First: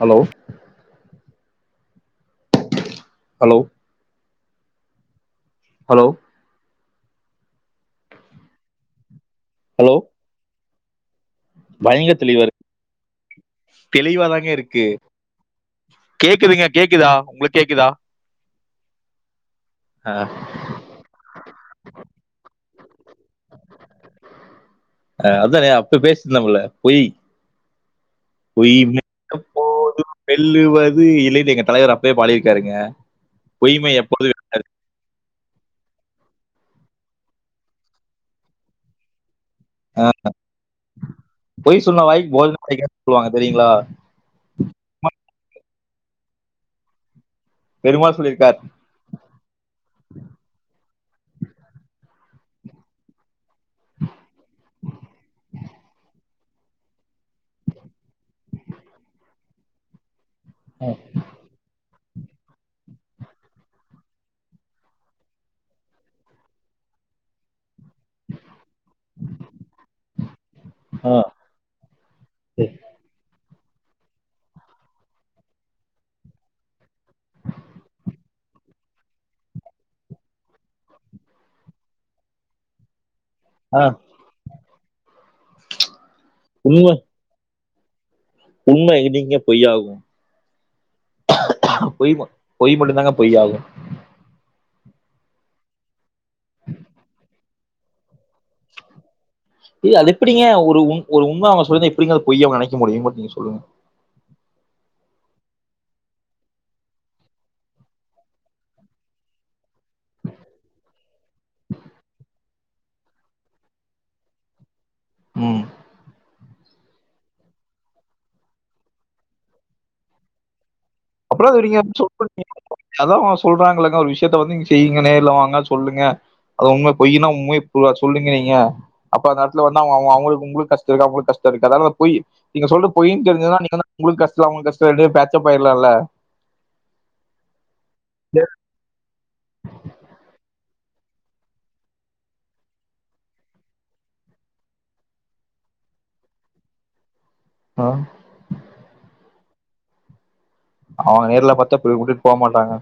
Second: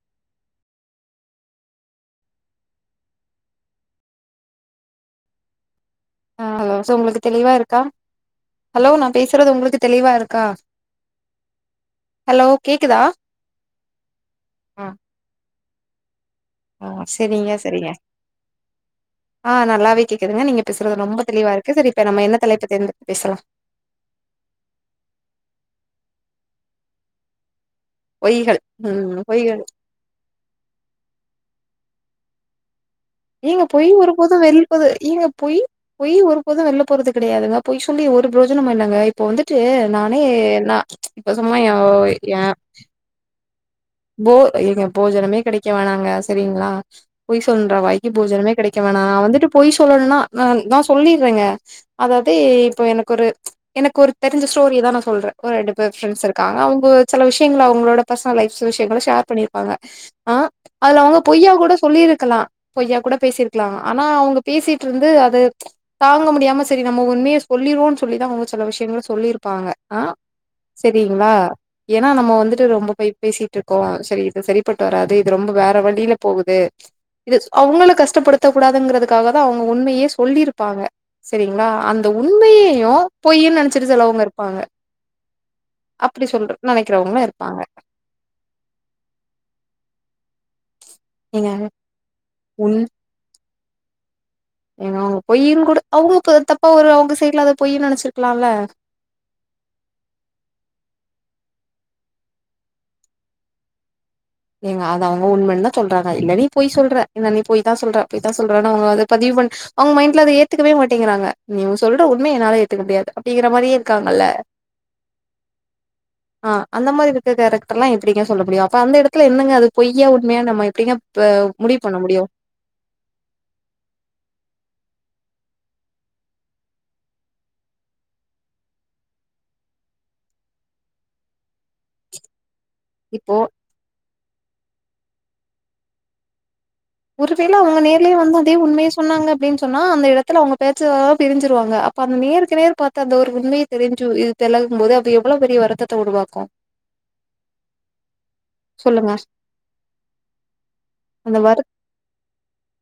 Hello hello hello ஆ hello so ஒங்ளுக்கு தெளிவா இருக்கா ஹலோ நா பேசுறது உங்ளுக்கு ஹலோ தெளிவா இருக்கா பயங்கர தெளிவா ஹலோ இருக்கு கேக்குதா தெளிவாதாங்க இருக்கு கேக்குதுங்க ஆஹ் கேக்குதா செரிங்க உங்களுக்கு கேக்குதா செரிங்க ஆஹ் நல்லாவே அஹ் கேக்குதுங்க நீங்க பேசுறது ரொம்ப தெளிவா இருக்கு செரி இப்ப நம்ம என்ன தலைப்ப தேர்ந்தெ பேசலா அஹ் அதாங்க அப்ப பேஸ்சிருந்தமொல்ல பொய் பொய்கள் பொய் ம் மட்டும் பொய்கள் போதும் வெல்லுவது இலை எங்க தலைவர் அப் பேயே பாடியிருக்காருங்க நீங்க பொய் பொய்மை ஒரு எப்போது போதும் வெல்லாது வெள்வது ஏங்க பொய் பொய் ஒரு போதும் வெல்ல போறது கெடையாதுங்க பொய் சொல்லி ஒரு புரோஜனமும் இல்லங்க இப்போ வந்து ட்டு அஹ் நானே நா ப்ச் இப்ப சும்மா ஏன் ய செரிங்ளா போ ஏங்க போஜனமே கெடைக்க வேனாங்க செரிங்ளா பொய் சொன்ற வாய்கி பெருமாள் போஜனமே சொல்லியிருக்கார் கிடைக்கவேணா நா வந்துட்டு போய் சொல்லணுனா நான் நா சொல்லிர்ங்க அதாவது இப்போ எனக்கு ஒரு ப்ச் எனக்கு ஒரு தெரிஞ்ச ஸ்டோரியதா நா சொல்ற ஒரு ரெண்டு பேர் ஃப்ரெண்ட்ஸ் இருக் காணாம போச்சு சில விஷ்யங்கள அவ்ங்களோட பர்சனல் லைஃப் சில விஷ்யங்கள ஷேர் பண்ணிருப்பாங்க ஆஹ் அதுல அவுங்க பொய்யா கூட சொல்லிருக் க்கலாம் பொய்யா கூட பேசிருக்கலா ஆனா அவ்ங்க பேசிட்ருந்து அது தாங்க முடியாம செரி நம்ம உண்மையே சொல்லிருவோ சொல்லிதா அவ்ங்க சில விஷ்யங்கள சொல்லிருப்பாங்க ஆஹ் ஆஹ் செரிங்ளா ஏனா நம்ம வந்துட்டு ரொம்ப பயிப் தீட்ருக்கோ சரி இது சரிப்பட்டு வராது இது ரொம்ப வேற வழில போகுது இது ஸ் அவுங்கள கஷ்டப்படுத்த கூடாதுங்கிறதுக்காகதான் அவுங்க உண்மயே சொல்லிருப்பாங்க செரிங்ளா அந்த உண்மேயயு பொய்யின் நெனச்சிட்டு ஆஹ் செலவுங்க இருப்பாங்க அப்டி சொல்ற நெனக்கிறவங்ளு இருப்பாங்க உண்ம என்னக்கிங்க பொய்யாகு ஏங்க பொய் ம உண் பொய் மட்டுந்தாங்க பொய் ஆகு ஏங்க அவ்ங்க பொய்யின் கூட அவுங்குளுக்கு தப்பா ஒரு அவுங்க சைட்ல அத பொய்யின் நெனச்சிருக்லால்ல இல்ல அது எப்டிங்க ஒரு உண் ஒரு உம்ம அவுங்க சொல்லிருந்தா எப்டிங்க அது பொய் அவ்ங்க நெனக்க முடியும் மட் நீங்க சொல்லுங்க ஏங்க அத அவுங்க உண்மன் தான் சொல்றாங்க இல்ல நீ பொய் சொல்றெ இல்ல நீ பொய்தான் சொல்ற பொய்தா சொல்றனு அவுங்க அத பதிவு பண் அவ்ங்க மைண்ட்ல அத ஏத்துக்கவே மாட்டேங்குறாங்க நீ சொல்ற உண்மயே என்னால ஏத்துக்க முடியாது அப்டிங்கிற மாரியே இருக்காங்கல்லெ ம் அ அந்த மாரி விட்ட கேரெக்டர்லா எப்டிங்க சொல்ல முடியு அப்ப அந்த எடத் துல என்னங்க அது பொய்யா உண்மையா நம்ம எப்டிங்க ப அப்றோ விடுங்க முடிவு பண்ண முடியு [unintelligible] அதா அவுங்க சொல்றாங்கல்லங்க ஒரு விஷ்யத்த வந்து நீங்க செய்ங்கனு இல்ல வாங் க சொல்லுங்க அது உண்ம பொய்யினு உண்மை புறா சொல்லுங்க நீங்க அப்ப அந்த எட்த்துல வந்து அவ அவ அவங்களுக்கு உங்களுக்கு கஷ்ட இருக் அவங்களுக்கு கஷ்டோ இருக்காதா அதனால பொய் நீங்க சொல்டரு பொய்ன் இப்போ தெரிஞ்சதுனா நீங்களா உங்ளுக் கஷ்டோ அவுங்ள்க் கஷ் சோ ரெண்டயு பேச்சப் ஆய்ர்லால்ல ஒருவேள அவுங்க நேர்லே வந்த அதே உண்மயே சொன்னாங்கப் அப்டின் சொன்னா அந்த எடத்துல அவுங்க பேச்சா பிரிஞ்சிருவாங்க அப்ப அந்த நேருக்கு நேர் பாத்த அந்த ஒரு உண்மிய தெரிஞ்சு இது பெலகும் போது அப்ப எவ்ளோ பெரிய வருத்தத்த உருவாக்கு ம் சொல்லுங்க அவுங் அந்த நேர்ல வருத் பாத் த பேய் உட்டுட் போ மாட்டாங்க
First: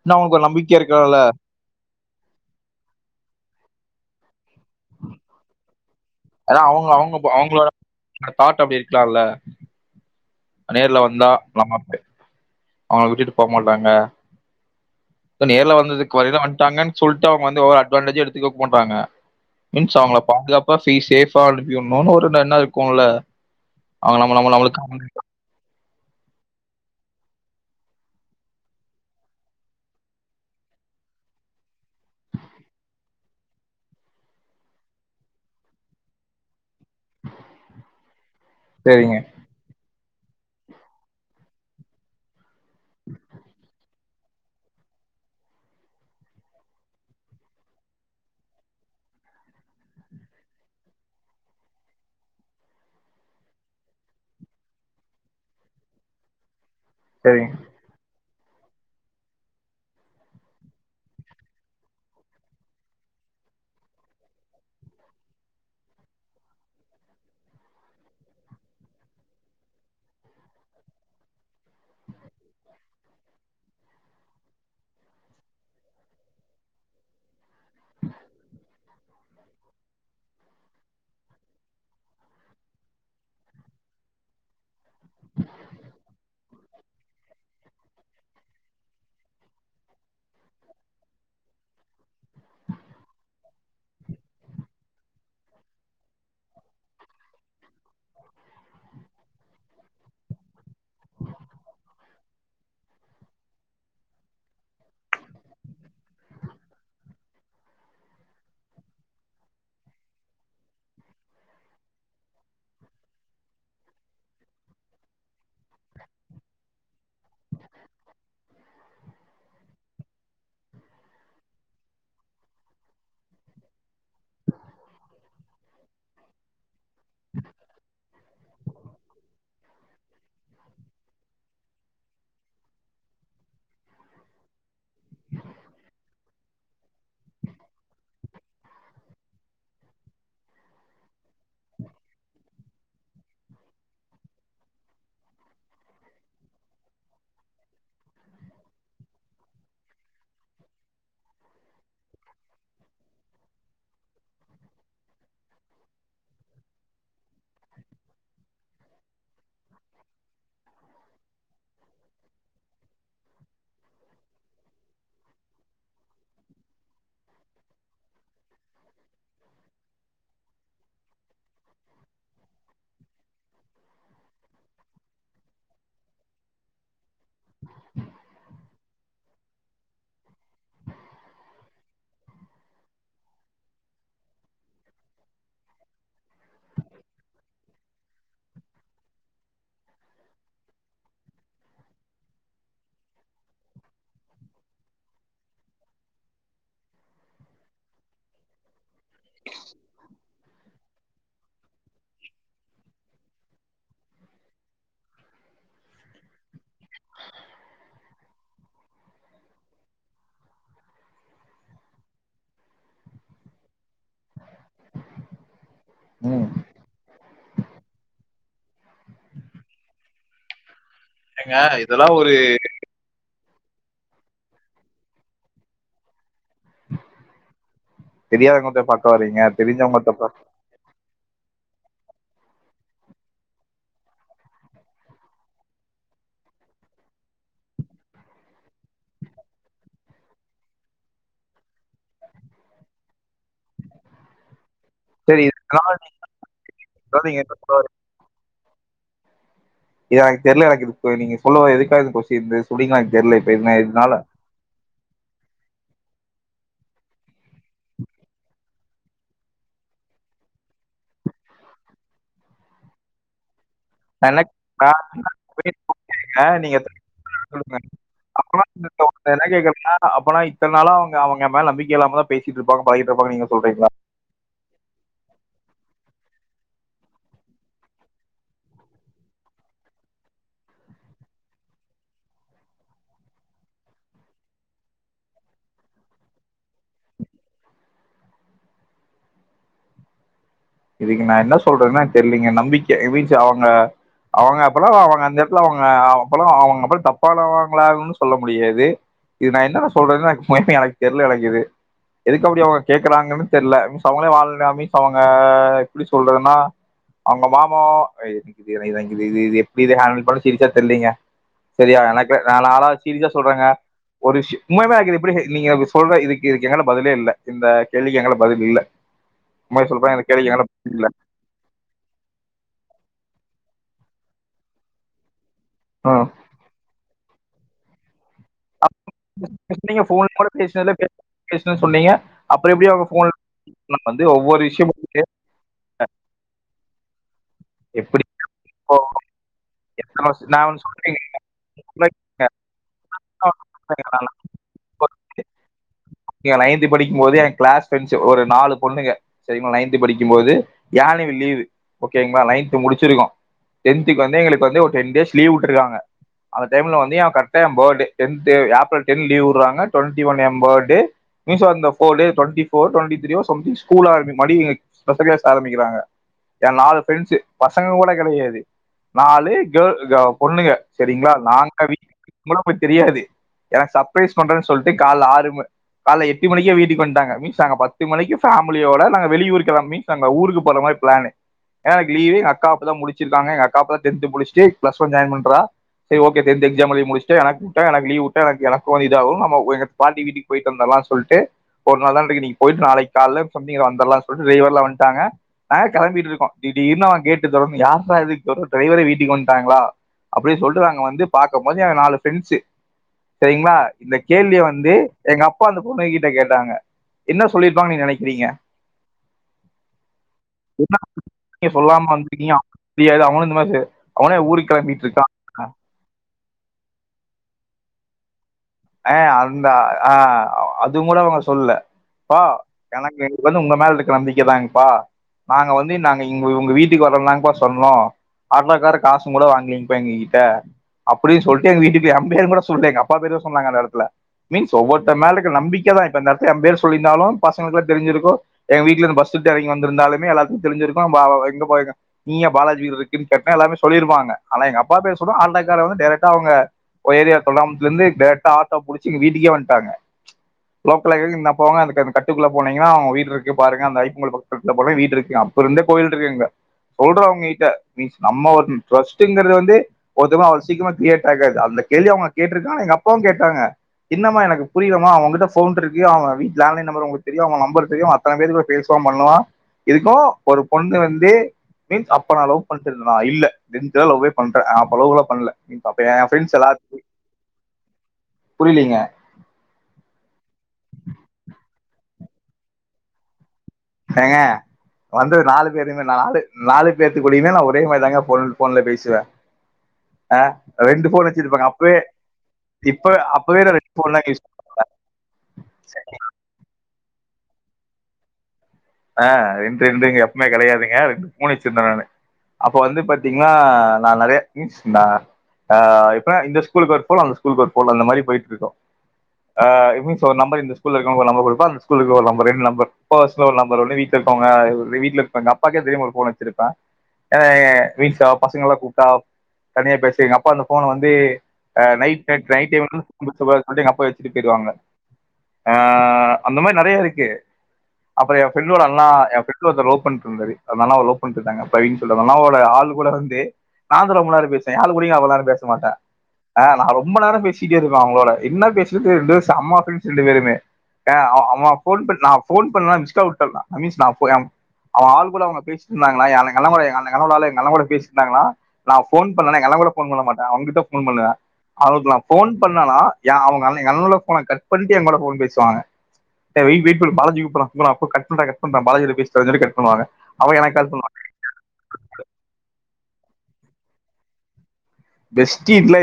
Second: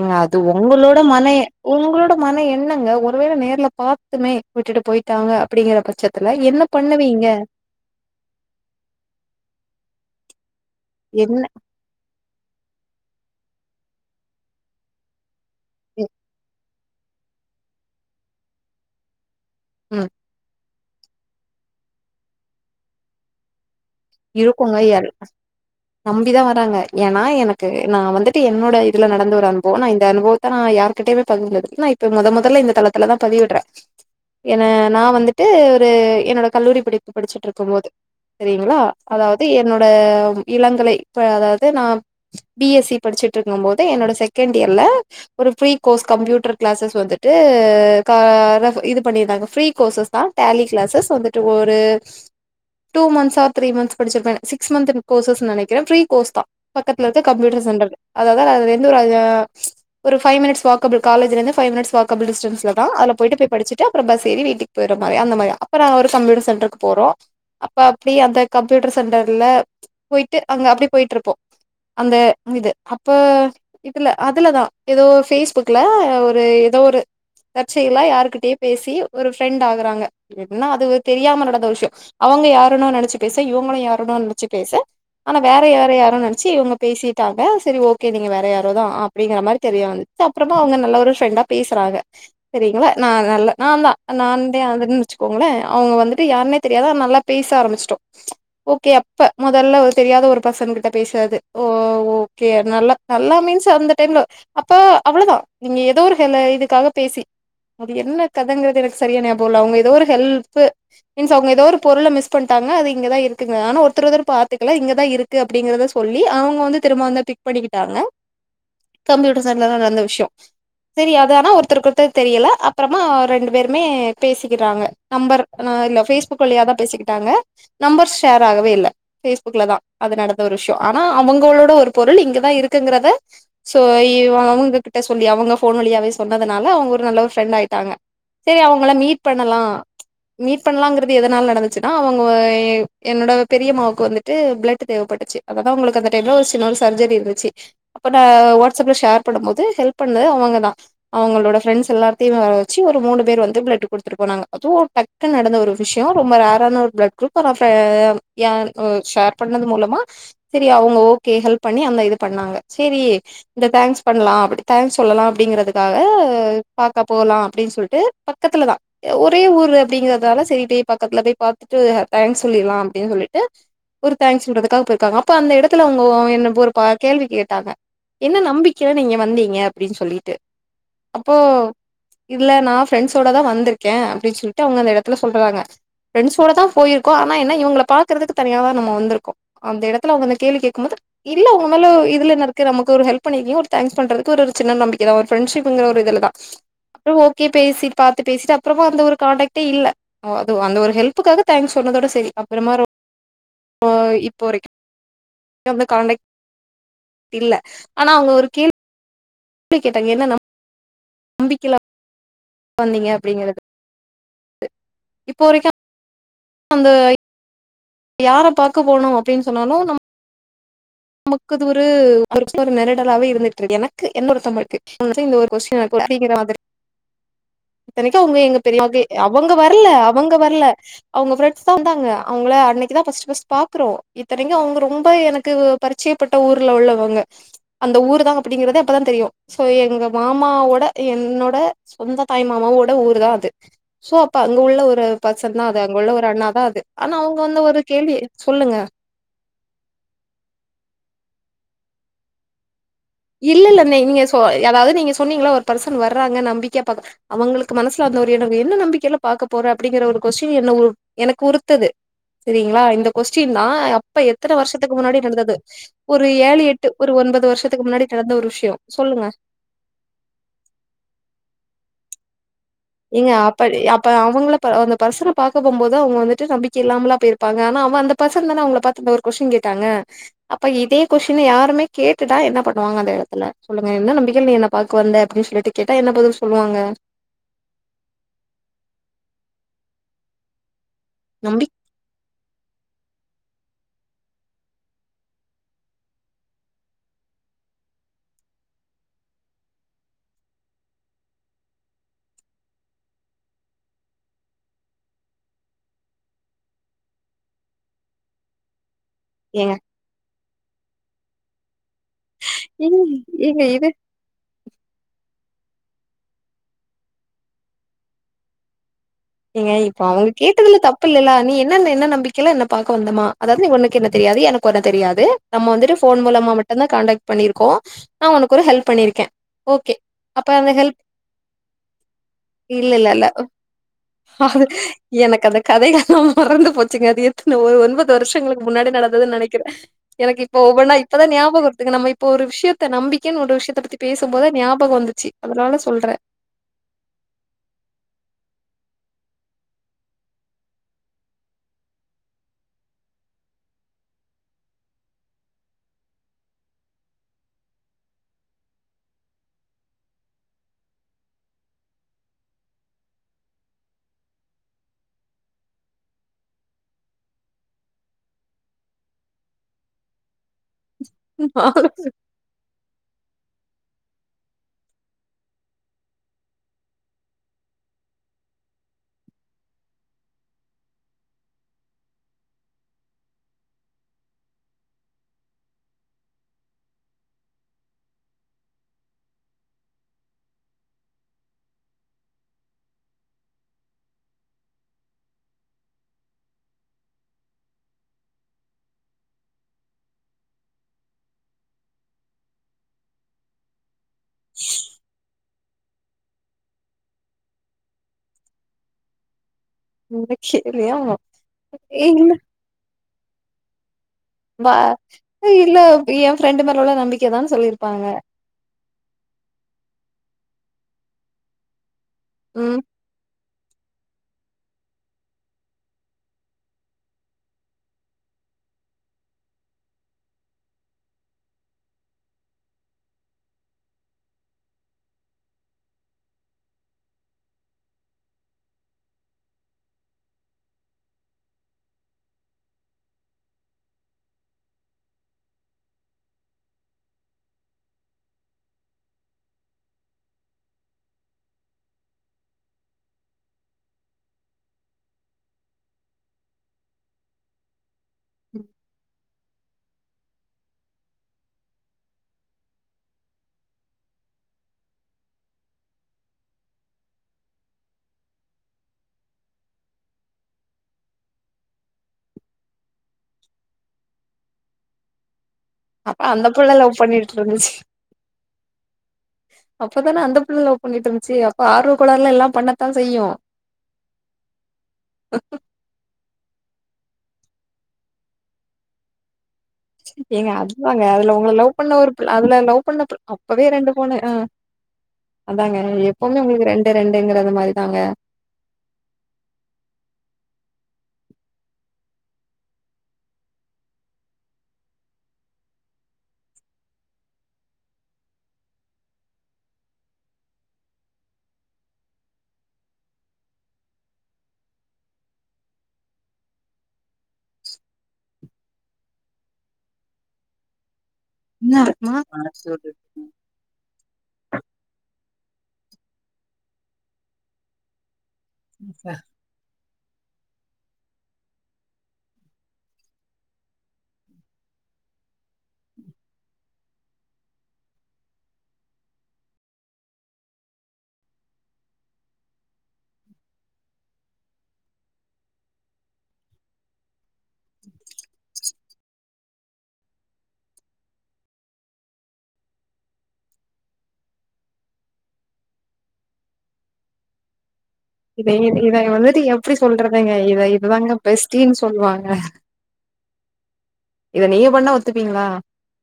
ஏங்க இன்னும் அது அவங்களுக்கு ஒரு நம்பிக்கை உங்களோட இருக்கலாம்ல மன உங்களோட மன எண்ணங்க ஒருவேள நேர்ல பா துமே விட்டுட்டு பொய்ட்டாங்க அப்டிங்கற பச்சத்துல ஏன்னா என்ன அவங்க அவங்க பண்ணுவீங்க அவங்களோட தாட் அப்படி இருக்கலாம்ல நேர்ல வந்தா என்ன நா மாப்பே அவுங்ள விட்டுட்டு போ மாட்டாங்க நேர்ல ம் வந்ததுக்கு வரில வந்ட்டாங்க சொல்ட்டு அவுங்க வந்து ஓவர் அட்வான்டேஜ் எடுத்துக்க மாட்டாங்க மின்ஸ் ம் அவுங்ள பாதுகாப் பா பி சேஃபா அனுப்பியுட்னுனு ஒரு எண்ணோ இருக்குல்ல இருக்குங்க எல் நம்பிதா வராங்க ஏனா எனக்கு நா வந்துட்டு என்னோட இதுல நடந்த ஒரு அனுபவோ நா இந்த அனுபவத்த நா யார்கிட்டயுமே பகிர்ல இது நா இப்ப மொத மொதல்ல இந்த தளத்துலதா பதிவிட்றே என்ன நா வந்துட்டு ஒரு என்னோட கல்லூரி படிப்பு படிச்சிட்டு இருக்கும்போது சரிங்களா சரிங்க அதாவது என்னோட [unintelligible] இளங்கலை இப்ப அதாவது நா பிஎஸ்சி படிச்சிட்டு இருக்கும் போது என்னோட செகண்ட் இயர்ல ஒரு ஃப்ரீ கோஸ் கம்யூட்டர் க்ளசஸ் வந்துட்டு கா ரெ இது பண்ணிருக்காங்க ஃப்ரீ கோசஸ் தா டலி க்ளசஸ் வந்துட்டு ஒரு டூ மந்த்ஸ்சா த்ரீ மந்த்ஸ் படிச்சிருப்ப சிக்ஸ் மந்த் கோர்சஸ் நனைக்கிற‌ ஃப்ரீ கோஸ் தா பக்கத்துல இருக்க சரிங்க கம்ப்யூட்டர் சென்டர்ல அதாது அதுல இந்து ஒரு அ ஒரு ஃபைவ் மினிட்ஸ் வாக்கபிள் காலேஜ்லேந்து ஃபைவ் மினிட்ஸ் வாக்கபில் டிஸ்டன்சுல தா அதுல போய்ட்டு பய் படிச்சுட்டு அப்றோ பஸ் ஏறி வீட்டுக்கு போய்ற மாரி அந்த மாரி அப்ப நா ஒரு கம்ப்யூட்டர் சென்டருக்கு போறோ அப்ப அப்டி அந்த கம்ப்யூட்டர் சென்டர்ல போய்ட்டு அங்க அப்டி போய்ட்டு இருப்போ அந்த இது அப்போ இதுல அதுல தா ஏதோ ஃபேஸ்புக்ல ஒரு ஏதோ ஒரு தற்செயலா யார்கிட்டயோ பேசி ஒரு ஃப்ரெண்ட் ஆகுறாங்க எப்டினா அது தெரியாம நடந்த விஷயோ அவங்க யாருன்னோ நனச்சு பேச இவங்களு யாரோடோ நனச்சு பேச ஆனா வேற யாரு யாரோன் நனச்சு இவங்க பேசிட்டாங்க சரி ஓகே நீங்க வேற யாரோ தா அப்டிங்கற மாரி தெரிய வந்து அப்றமா அவங்க நல்ல ஒரு ஃப்ரெண்டா பேசுறாங்க சரிங்களா நா நல்ல நாந்தா நாந்தே அதுன் வச்சுக்கோங்கள அவங்க வந்துட்டு யாருனே தெரியாது ஆனா நல்லா பேச ஆரம்பிச்சிட்டோ ஓகே அப்ப மொதல்ல தெரியாத ஒரு பர்சன் கிட்ட பேசுறது ஓ ஓகே நல்லா நல்லா மீன்ஸ் அந்த டைம்ல அப்ப அவ்ளதா நீங்க ஏதோ ஒரு ஹெல் இதுக்காக பேசி அது என்ன கதங்கிறது எனக்கு சரியா ஞாபம் இல்ல அவங்க ஏதோ ஒரு ஹெல்ப்பு மீன்ஸ் அவங்க ஏதோ ஒரு பொருள மிஸ் பண்டாங்க அத இங்க தா இருக்குங்க ஆனா ஒருத்த ஒருத்தர் பாத்துக்கல இங்கதா இருக்கு அப்டிங்கறத சொல்லி அவங்க வந்து திரும்ப வந்த பிக் பண்ணிகிட்டாங்க கம்யூட்டர் சென்டர்ல தா நடந்த விஷயோ சரி அது ஆனா ஒருத்தருக்கொருத்தர் தெரியல அப்றமா ரெண்டு பேருமே பேசிக்கிறாங்க நம்பர் நா இல்ல பேஸ்புக் வழியா தா பேசிக்கிட்டாங்க நம்பர்ஸ் ஷேர் ஆகவே இல்ல பேஸ்புக்லதா அது நடந்த ஒரு விஷயோ ஆனா அவங்களோட ஒரு பொருள் இங்கதா இருக்குங்கிறத சோ அவங்ககிட்ட சொல்லி அவங்க போன் வழியாவே சொன்னதுனால அவங்க ஒரு நல்ல ஒரு ஃப்ரெண்ட் ஆய்ட்டாங்க செரி அவங்கள மீட் பண்ணலாம் மீட் பண்ணலாம்ங்கறிறது எதனால நடந்துச்சுன்னா அவங்க [unintelligible] என்னோட பெரியம்வுக்கு வந்துட்டு பிளட் தேவைப்பட்டுச்சி அத்த அவங்களுக்கு அந்த டைம்ல ஒரு சின்ன ஒரு சுர்ஜ்ரி இருந்துச்சி அப்ப நா வாட்ஸாப்ல ஷேர் பண்ணும்போது ஹெல்ப் பண்ணது அவகாத அவர்களுடா. பிரெண்ட்ஸ் எல்லாத்தையும்மே வரவச்சி ஒரு மூணு பேர் வந்து பிளட் குடுத்துட்டு போனாங்க அது டக்குனு நடந்த ஒரு விஷயம் ரொம்ப ரேர ஒரு பிளட் குரூப் [unintelligible] ஷேர் பண்ணது மூலமா சரி அவங்க ஓகே ஹெல்ப் பண்ணி அந்த இது பண்ணாங்க செரி இந்த தேங்க்ஸ் பண்ணலாம் அப்படி தேங்க்ஸ் சொல்லலாம் அப்படிங்கறதுக்காக பாக்க போலாம் அப்படின்னு சொல்லிட்டு பக்கத்துல தான் ஒரே ஊரு அப்படிங்கறதால சரி இதே பக்கத்துல போய் பாத்துட்டு தேங்க்ஸ் சொல்லிடலாம் அப்டின்னு சொல்லிட்டு ஒரு தேங்ஸ் சொல்றதுக்காக பெய்ருக்காங்க அப்ப அந்த இடத்தில அவுங்க அவ என்ன ஒரு பா கேள்வி கேட்டாங்க என்ன நம்பிக்கைய நீங்க வந்தீங்க அப்படின்னு சொல்லிட்டு அப்போ இல்ல நான் ஃபிரெண்ட்ஸோட தான் வந்திருக்கேன் அப்டின்னு சொல்லிட்டு அவங்க அந்த இடத்துல சொல்றாங்க ஃபிரண்ஸ் ஓட தான் போயிருக் கோ ஆனா என்ன இவங்கள பாக்குறதுக்கு தனியா வேர வந்துருக்கோம் அந்த எடத்துல அந்த கேள்வி கேக்கும்போது. இல்ல ஒண்னுயில்ல இதுல என்னருக்கு நமக்கு ஒரு ஹெல்ப் பண்ணுறுக்கீங்க ஒரு தேங்க்ஸ் பண்றதுக்கு ஒரு ரு சின்ன நம்பிக்க தா ஒரு ஃபிரெண்ட்ஷிப் கிற ஒரு இதுலதா. ஓகே பேசி பாத்து பேசி அப்புற எந்த ஒரு கான்ண்டாக்டே இல்ல அந்த ஒரு ஹெல்பக்காக தேங்க்ஸ் சொன்னதோட செரி அப்புறமா றோம் இப்பாவரைக்கும் வந்து காண்டேக்ட் இல்ல ஆனா அவங்க ஒரு கேள்வி வி கேட்டாங்க என்னன்னா நம்பிக்கலாம் வந்தீங்க அப்டிங்கறது இப்போ வரைக்கும் உஹம் அந்த யார பாக்க போனும் அப்படின்னு சொன்னாலும் நம் நமக்கு ஏங்க அது ஒரு இதெல்லாம் அதோரச்சன்ன நரிடலாவவே இருந்து எனக்கு என்ன ஒரு தமிழ்க்கு போன டைம் ஒரு கொஸ்டின்கூட [inaudible] இத்தனைக்க அவங்க எங்க பெரிய தெரியாதவங்கத்த பாக்க வர்றீங்க அவங்க வரல தெரிஞ்சவங்கத்த பா அவங்க வரல அவங்க ஃபிரெண்ட்ஸ் தான் வந்தாங்க அவங்கள அன்னைக்கு தான் ஃபர்ஸ்ட் ஃபர்ஸ்ட் பாக்குறோம் இத்தனைக்கு அவங்க ரொம்ப எனக்கு பரிச்சயப்பட்ட ஊர்ல உள்ளவங்க அந்த ஊர் தான் அப்படிங்கற அப்பதான் தெரியும் சோ எங்க மாமாவோட என்னோட சொந்த தாய் மாமாவோட ஊரு தான் அது சோ அப்ப அங்க உள்ள ஒரு ஒரு சரி பர்சன் தான் அது இதனால அங்க உள்ள ஒரு அண்ணா தான் அது ஆனா அவங்க நீங்க வந்து ஒரு கேள்வி சொல்லுங்க இது எனக்கு தெரில எனக்கு இ நீங்க சொல்ல வாரிங்க எதுக்காக இந்த கொஸ் இல்ல இல்லங்க நீங்க சொன் அதாவது நீங்க சொன்னீங்கள்ல ஒரு பர்சன் வர்றாங்க நம்பி கேப்பாங்க அவுங்களுக்கு மனசுல அந்த ஒரு என்னோ இருக்கோ என்ன நம்பிக்கையில பாக்க போற அப்டிங்கற ஒருக்கொஸ்டின் எனக்கு உருத்தது சேரிங்களா இந்த கொஸ்டின் நா அப்ப நான் என்ன எத்தன வருஷத்துக்கு நான் முன்னாடி நடந்தது போயிருக்கேங்க ஒரு ஏழு நீங்க எட்டு ஒரு ஒன்பது சொல்லுங்க வருஷத்துக்கு முன்னாடி ஒரு அப்பனா விஷயம் சொல்லுங்க [inaudible] என்ன கேக்குறீங்கன்னா அப்பனா இத்தன நாளா அவுங்க அவுங்க மேல நம்பிக் எளனமா பேசி எங்க அப்ப அப்ப அவுங்கள அந்த பசங்கள பா போகும்ப போது அவுங்க வந்துட்டு நம்பிக்க இல்லாமலா போயிருப்பாங்க ஆனா அவே அந்த பசங்க தானே அவுங்கள பாத்து ஒரு கொஸ்டின் கேட்டாங்க அப்ப இதே கொஷ்டின யாருமே கேட்டுட்டா என்ன பண்ணுவாங்க அந்த எடத்துல சொல்லுங்க என்ன நம்பிக்கைய்ல நீ என்ன பாக்க வந்த அப்டின்னு சொல்லிட்டு கேட்டா என்ன பதில் சொல்லுவாங்க இதுக்கு நா என்ன நம்பி சொல்றதுன்ன தெரிலீங்க என்ன நம்பிக்க ஐ மீன்ஸ் அவுங்க அவுங்க அப்பல்லா அவுங்க அந்த இடத்துல அவுங்க அப்பல்லா அவுங்க அப்பல் தப்பவாங்களானு சொல்ல முடியாது இது நா என்ன நா சொல்றேன்ன எனக்கு தெரியல எனக்கு இது எதுக்கு அப்டி அவுங்க கேக்குறாங்கன்னு தெரியல மீன்ஸ் அவுங்களே வாழ மீன்ஸ் அவுங்க எப்டி சொல்றதுன்னா அவுங்க மாம எனக்கு இத இதங் இது இது ஏங்க எப்டி இத ஹண்ட்ல் பண்ற சீரியஸ்ஸா தெரிலீங்க சரியா எனக்கு நா நாளா ஏங்க சீரியஸ்ஸா ஏங்க சொல்றேங்க இது ஒரு விஷ் உண்மதா அது எப்படி நீங்க சொல்ற இதுக்கு இதுக்கு என்னாண்ட பதிலே இல்ல இந்த கேள்விக்கு எங்கைல பதிலே இல்ல நீங்க உண்மையை இப்ப சொல்றேன் இந்த அவங்க கேள்விக்கு எங்களை கேட்டது இல்ல பதில் தப்பில்ல இல்ல நீ என்ன என்ன நம்பிக்கையில என்ன பாக்க வந்தமா அதாவது உன்னக்கு இந்த தெரியாது எனக்கு உன்ன தெரியாது நம்ம வந்துட்டு ஃபோன் ம். மூலமா மட்டும் தா காண்டாக்ட் பண்ணிருக்கோம் நா உனக்கு ஒரு ஹெல்ப் பண்ணிருக்கே ஓகே நீங்க ஃபோன் கூட அப்ப அந்த பேசுனது இல்ல ஹெல்ப் [inaudible] பேசலன்னு சொன்னீங்க அப்றோ எப்டி இல்ல அவுங்க இல்ல இல்ல ஃபோன் அது எனக்கு அந்த கதைகள்லா மறந்து போச்சுங்க அது எ ஒரு ஒன்பது எப்படி வருஷங்களுக்கு முன்னாடி இப்போ நடந்ததுன்னு நெனைக்கிறே எத்தன எனக்கு வருஷ இப்போ நான் ஒண்ணு ஒவ்வொன்னா சொல்றேங்க இப்பதா ஞாபகம் வருத்துங்க நம்ம இப்போ ஒரு விஷயத்த நம்பிக்கன்னு ஒரு விஷயத்த பத்தி பேசும்போது ஒரு ஞாபகோ வந்துச்சு அதனால சொல்றே அப்டியா நைன்த் படிக்கும் போது என் கிளாஸ் ஃரெண்ட்ஸ் ஒரு நாலு பொண்ணுங்க சேரிங்களா நைன்து படிக்கும்போது அன்வெளி லீவு ஓகேங்களா நைன்த்து முடிச்சிருக்கோ டென்த்துக்கு வந்து எங்களுக்கு வந்து ஒரு டென் டேஸ் லீவ் உட்டிருக்காங்க அந்த டைம்ல வந்து என் கரெக்டா என் birthday tenth April ten leave விட்றாங்க டுவென்டி ஒன் என் பத்டே மிஷோ அந்த four day twenty four twenty திரியோ டெண்டி school ஆரம்பிக் முன்னாடி ஸ்பெஷல் கிளாஸ் ஆரம்பிக்குறாங்க என் நாலு ஃபிரின்ட்ஸ் பசங்க கூட கிடையாது நாலு கேர்ள் பொண்ணுங்க சேரிங்களா நாங்க நாலு வீட்டு போய் தெரியாது எனக்கு சர்ப்ரைஸ் பண்றேன்னு சொல்லிட்டு கால்ல ஆறுமணி காலை எட்டு மணிக்கே வீட்டுக்கு வண்டாங்க மீன்ஸ் நாங்க பத்து மணிக்கு ஃபேமிலி ஓட நாங்க வெளியூர் கிளம்பி நாங்க ஊருக்கு போற மாரி ஃப்ளானு என்னா எனக்கு லீவு எங்க அக்கா அப்பதா முடிச்சி இருகாங்க எங்க அக்கா டென்த் முடிச்சிட்டு பிளஸ் ஒன் ஜாயின் பண்ணறா சேரி ஓக்கே டென்த் எக்ஸாம் எழுதி முடிச்சுட்டு எனக்கு லீவு விட்டா எனக் எனக்கோ வந்து இது ஆவு எங்க பாட்டி வீட்டுக் போயிட்டு வந்தர்லான்னு சொல்ட்டு ஒரு நாள் தா இருக்கு நீங்க போயிட்டு நாளைக்கு காலைல [unintelligible] வந்தலாம்னு சொல்லிட்டு டிரைவர்லாம் வன்டாங்க நாங்க கெளம்பிட்டு இருக்கோ திடீர்னு அவே கேட்டு தொறந்து யார்ரா இது யாரோ டிரைவரே வீட்டுக்கு வன்ட்டாங்களா அப்டி சொல்டு நாங்க வந்து பாக்கும்போது எங்க நாலு ஃப்ரெண்ட்ஸ் சேரிங்களா இந்த கேள்விய வந்து எங்க அப்பா அந்த பொண்ணு கிட்ட கேட்டாங்க என்ன சொல்லிருப்பாங்க நீங்க நெனைக்கிறீங்க [inaudible] நீங்க சொல்லாம ஏய் இல்ல வந்திருக்கீங்க. அவனுக்கு தெரியாது அவுங்காலு இந்த மாரி அவனே ஊருக்கு வா கிளம்பிட்டு இருக்கான். இல்ல எ ஃப்ரெண்டு மேல உள்ள நம்பிக்கைதானு சொல்லியிருப்பாங்க அஹ் அந்தா ஆஹ் அது கூட அவங்க சொலுல்ல ப்பா ம் எனக்கு வந்து உங்க மேல இருக்கற நம்பிக்கை தாங்கப்பா நாங்க வந்து நாங்க இங்க உங்க வீட்டுக்கு வரோதாங்ப்பா சொன்னோ ஆடோக்கார காசும் கூட வாங்கீலீங்கப்பா எங்க கிட்ட அப்படின்னு சொல்லிட்டு எங்க வீட்டுக்கு எம் பேருங்கூட சொல்ங்க எங்க அப்பா பேருதா சொ சொன்னாங்க அந்த எடத்துல நீங்க்ஸ் ஒவ்வொருத்தர் மேல இருக்கற நம்பிக்கதா இப்ப இந்த எடத்துல எம்பேரு சொல்லியிருந்தாலு பசங்களுகெல்லா தெரிஞ்சிருக்கு எ வீட்டிலிருந்து பஸ்வுட்டு எறங்கி வந்திருந்தாலுமே எல்லாருக்கு தெரிஞ்சிருக்கு அவ பா இங்க போறக்கு நீயே பாலாஜி வீடு இருக்குன்னு கேப்ப எல்லாருமே சொல்லியிருப்பாங்க ஆனா எங்கப்பா பேரு சொல்றோ ஆட்டோக்கார வந்து டேரக்ட்டா அவுங்க ஒரு எரியா [unintelligible] இருந்து பே த ஆட்டோ புடிச்சி வீட்டுக்கே வந்துட்டாங்க லோக்க [unintelligible] இந்தாப் போங்க அந்தக் க கட்டுக்குள்ள போனீங்காங்கனா அவுங்க வீடு இருக்கு பாருங்க அந்த ஐ [unintelligible] வீடிருக்கு அப்ப இருந்த கோவில் இருக்கு அங்க சொல்றவங்ககிட்ட நீ நம்ம அவ ஃப்ர்ஸ்டுங்கிறது வந்து ஒருத்தவங்க அவ்ளோ சீக்கரமா கிரீயேட் ஆகாது அந்தக் கேள்வி அவங்க கேட்டிருக்காங்க எங்க அப் ப்பவு கேட்டாங்க என்னம்மா எனக்கு புரியலமா அவகிட்ட ஃபோன் இருக்கு அவ வீட்டு் லேண்ட்லைன் நம்பர் உங்களுக்கு தெரியு அவங்க நம்பர் தெரியு அத்தனை பேர் கூட பேசுவா பண்ணுவா இதுக்கு ஒரு பொண்ணு வந்து மீன்ஸ் அப்ப நா லவ் பண்ட்டு இருந்தனா இல்ல சின்சியரா லவ்வே பண்ற அப்ப லவெல்ல பண்ணல மீன்ஸ் அப்ப என் அந்த ஃப்ரெண்ட்ஸ் எல்லா புள்ள லவ் பண்ணிட்டு இருந்துச்சு புரியலீங்க அப்பதானே அந்த புள்ள லவ் பண்ணிட்டு இருந்துச்சு அப்ப ஆர்வகோளாறுல எல்லா பண்ணத்தா செய்யு ஏங்க வந்தது நாலு பேருங்க நாலு நாலு பேத்துக்குடியுமே நா ஒரே மாதிரி தாங்க ஃபோன் ஃபோன்ல பேசுவே ஆ ஏங்க அதுதாங்க ரெண்டு ஃபோன் அதுல உங்களை வச்சிருப்பாங்க லவ் பண்ண அப்பவே ஒரு புள் அதுல லவ் பண்ண இப்ப புள் அப்பவே நா ரெண்டு ஃபோன் ஃபோனு தாங்க யூஸ் ஆஹ் அதாங்க எப்பவுமே உங்களுக்கு ரெண்டு ரெண் ங்கற மாதிரி தாங்க ஆஹ் ரெண் ரெண்டுங்க எப்பமே கிடையாதுங்க ரெண்டு மூணு வெச்சிருந்த நானு அப்ப வந்து பாத்தீங்கன்னா நா நெறைய மீன்ஸ் அஹ் இப்ப இந்த ஸ்கூலுக்கு ஒரு ஃபோன் அந்த ஸ்கூலுக்கு ஒரு ஃபோன் அந்த மாதிரி போயிட்டு இருக்கோ அஹ் மீஸ் ஒரு நம்பர் இந்த ஸ்கூல இருக்கறவனுக்கு ஒரு நம்பர் குடுப்பா அந்த ஸ்கூல இருக்க ஒரு நம்பரு ரெண் நம்பர் பர்சன ஒரு நம் [unintelligible] உடனே வீட்டுல இருக்கவங்க வீட்டுல இருக்கற எங்க அப்பாவுக்கே தெரியாம ஒரு ஃபோன் வெச்சிருப்ப எ ரீல்ஸோ பசங்கெல்லா கூப்புட்ட தனியா பேச எங்க அப்பருந்த ஃபோன வந்து ஹ் நைட்டு [inaudible] எங்க அப்பா வச்சுட்டு போயிருவாங்க ஆஹ் அந்த மாரி நெறைய இருக்கு அப்புற எப் ஃப்ரெண்டோட அண்ணா என் ஃப்ரெண்ட் ஒருத்த [unintelligible] பண்ட்டு இருந்தாரு அந்த அண்ணாவ லவ் பண்ணிட்டு இருந்தாங்க பவின்னு சொல்லி அந்த அண்ணாவோட ஆள் கூட வந்து நாங்கதா ரொம்ப நேரோ பேசுவ எ ஆளுகூடயு அவ்ளோ நேரோ பேசமாட்ட ஆ நா ரொம்ப நேரோ பேசிட்டே இருப்ப அவங்களோட என்ன பேசிட்டே ரெண்டு பெரு செம ஃப்ரெண்ட்ஸ் ரெண்டு பேருமே ஏங்க அவ அவ ஃபோன் பண்ணி நா ஃபோன் பண்ணா மிஸ்கால் வுட் [unintelligible] அவ ஆள் கூட அவங்க பேசிட்டு இருந்தாகளா எங்க [unintelligible] எ அண்ணே கூட பேசியிருந்தாங்களா நா ஃபோன் பண்ணன்னா எ அண்ணே கூட ஃபோன் பண்ணமாட்டா [unintelligible] போன் பண்ணுவேன் அவளுக்கு நா ஃபோன் பண்ணனா எ அவங்க அண்ணே எங்க அண்ணோட ஃபோன கட் பண்ணிட்டு எ கூட ஃபோன் பேசுவாங்க ஏய் வெயி வெயிட் பண்ணு பாலாஜி கூப்படற உங்கள அப்றோ இத இதை இதைய வந்துட்டு எப்டி சொல்றதுங்க அவன் இதை எனக்கு கால் இதுதாங்க பண்ணுவான் பெஸ்ட்டின்னு சொல்வாங்க இத நீயே பண்ண ஒ பெஸ்டினுலா இல்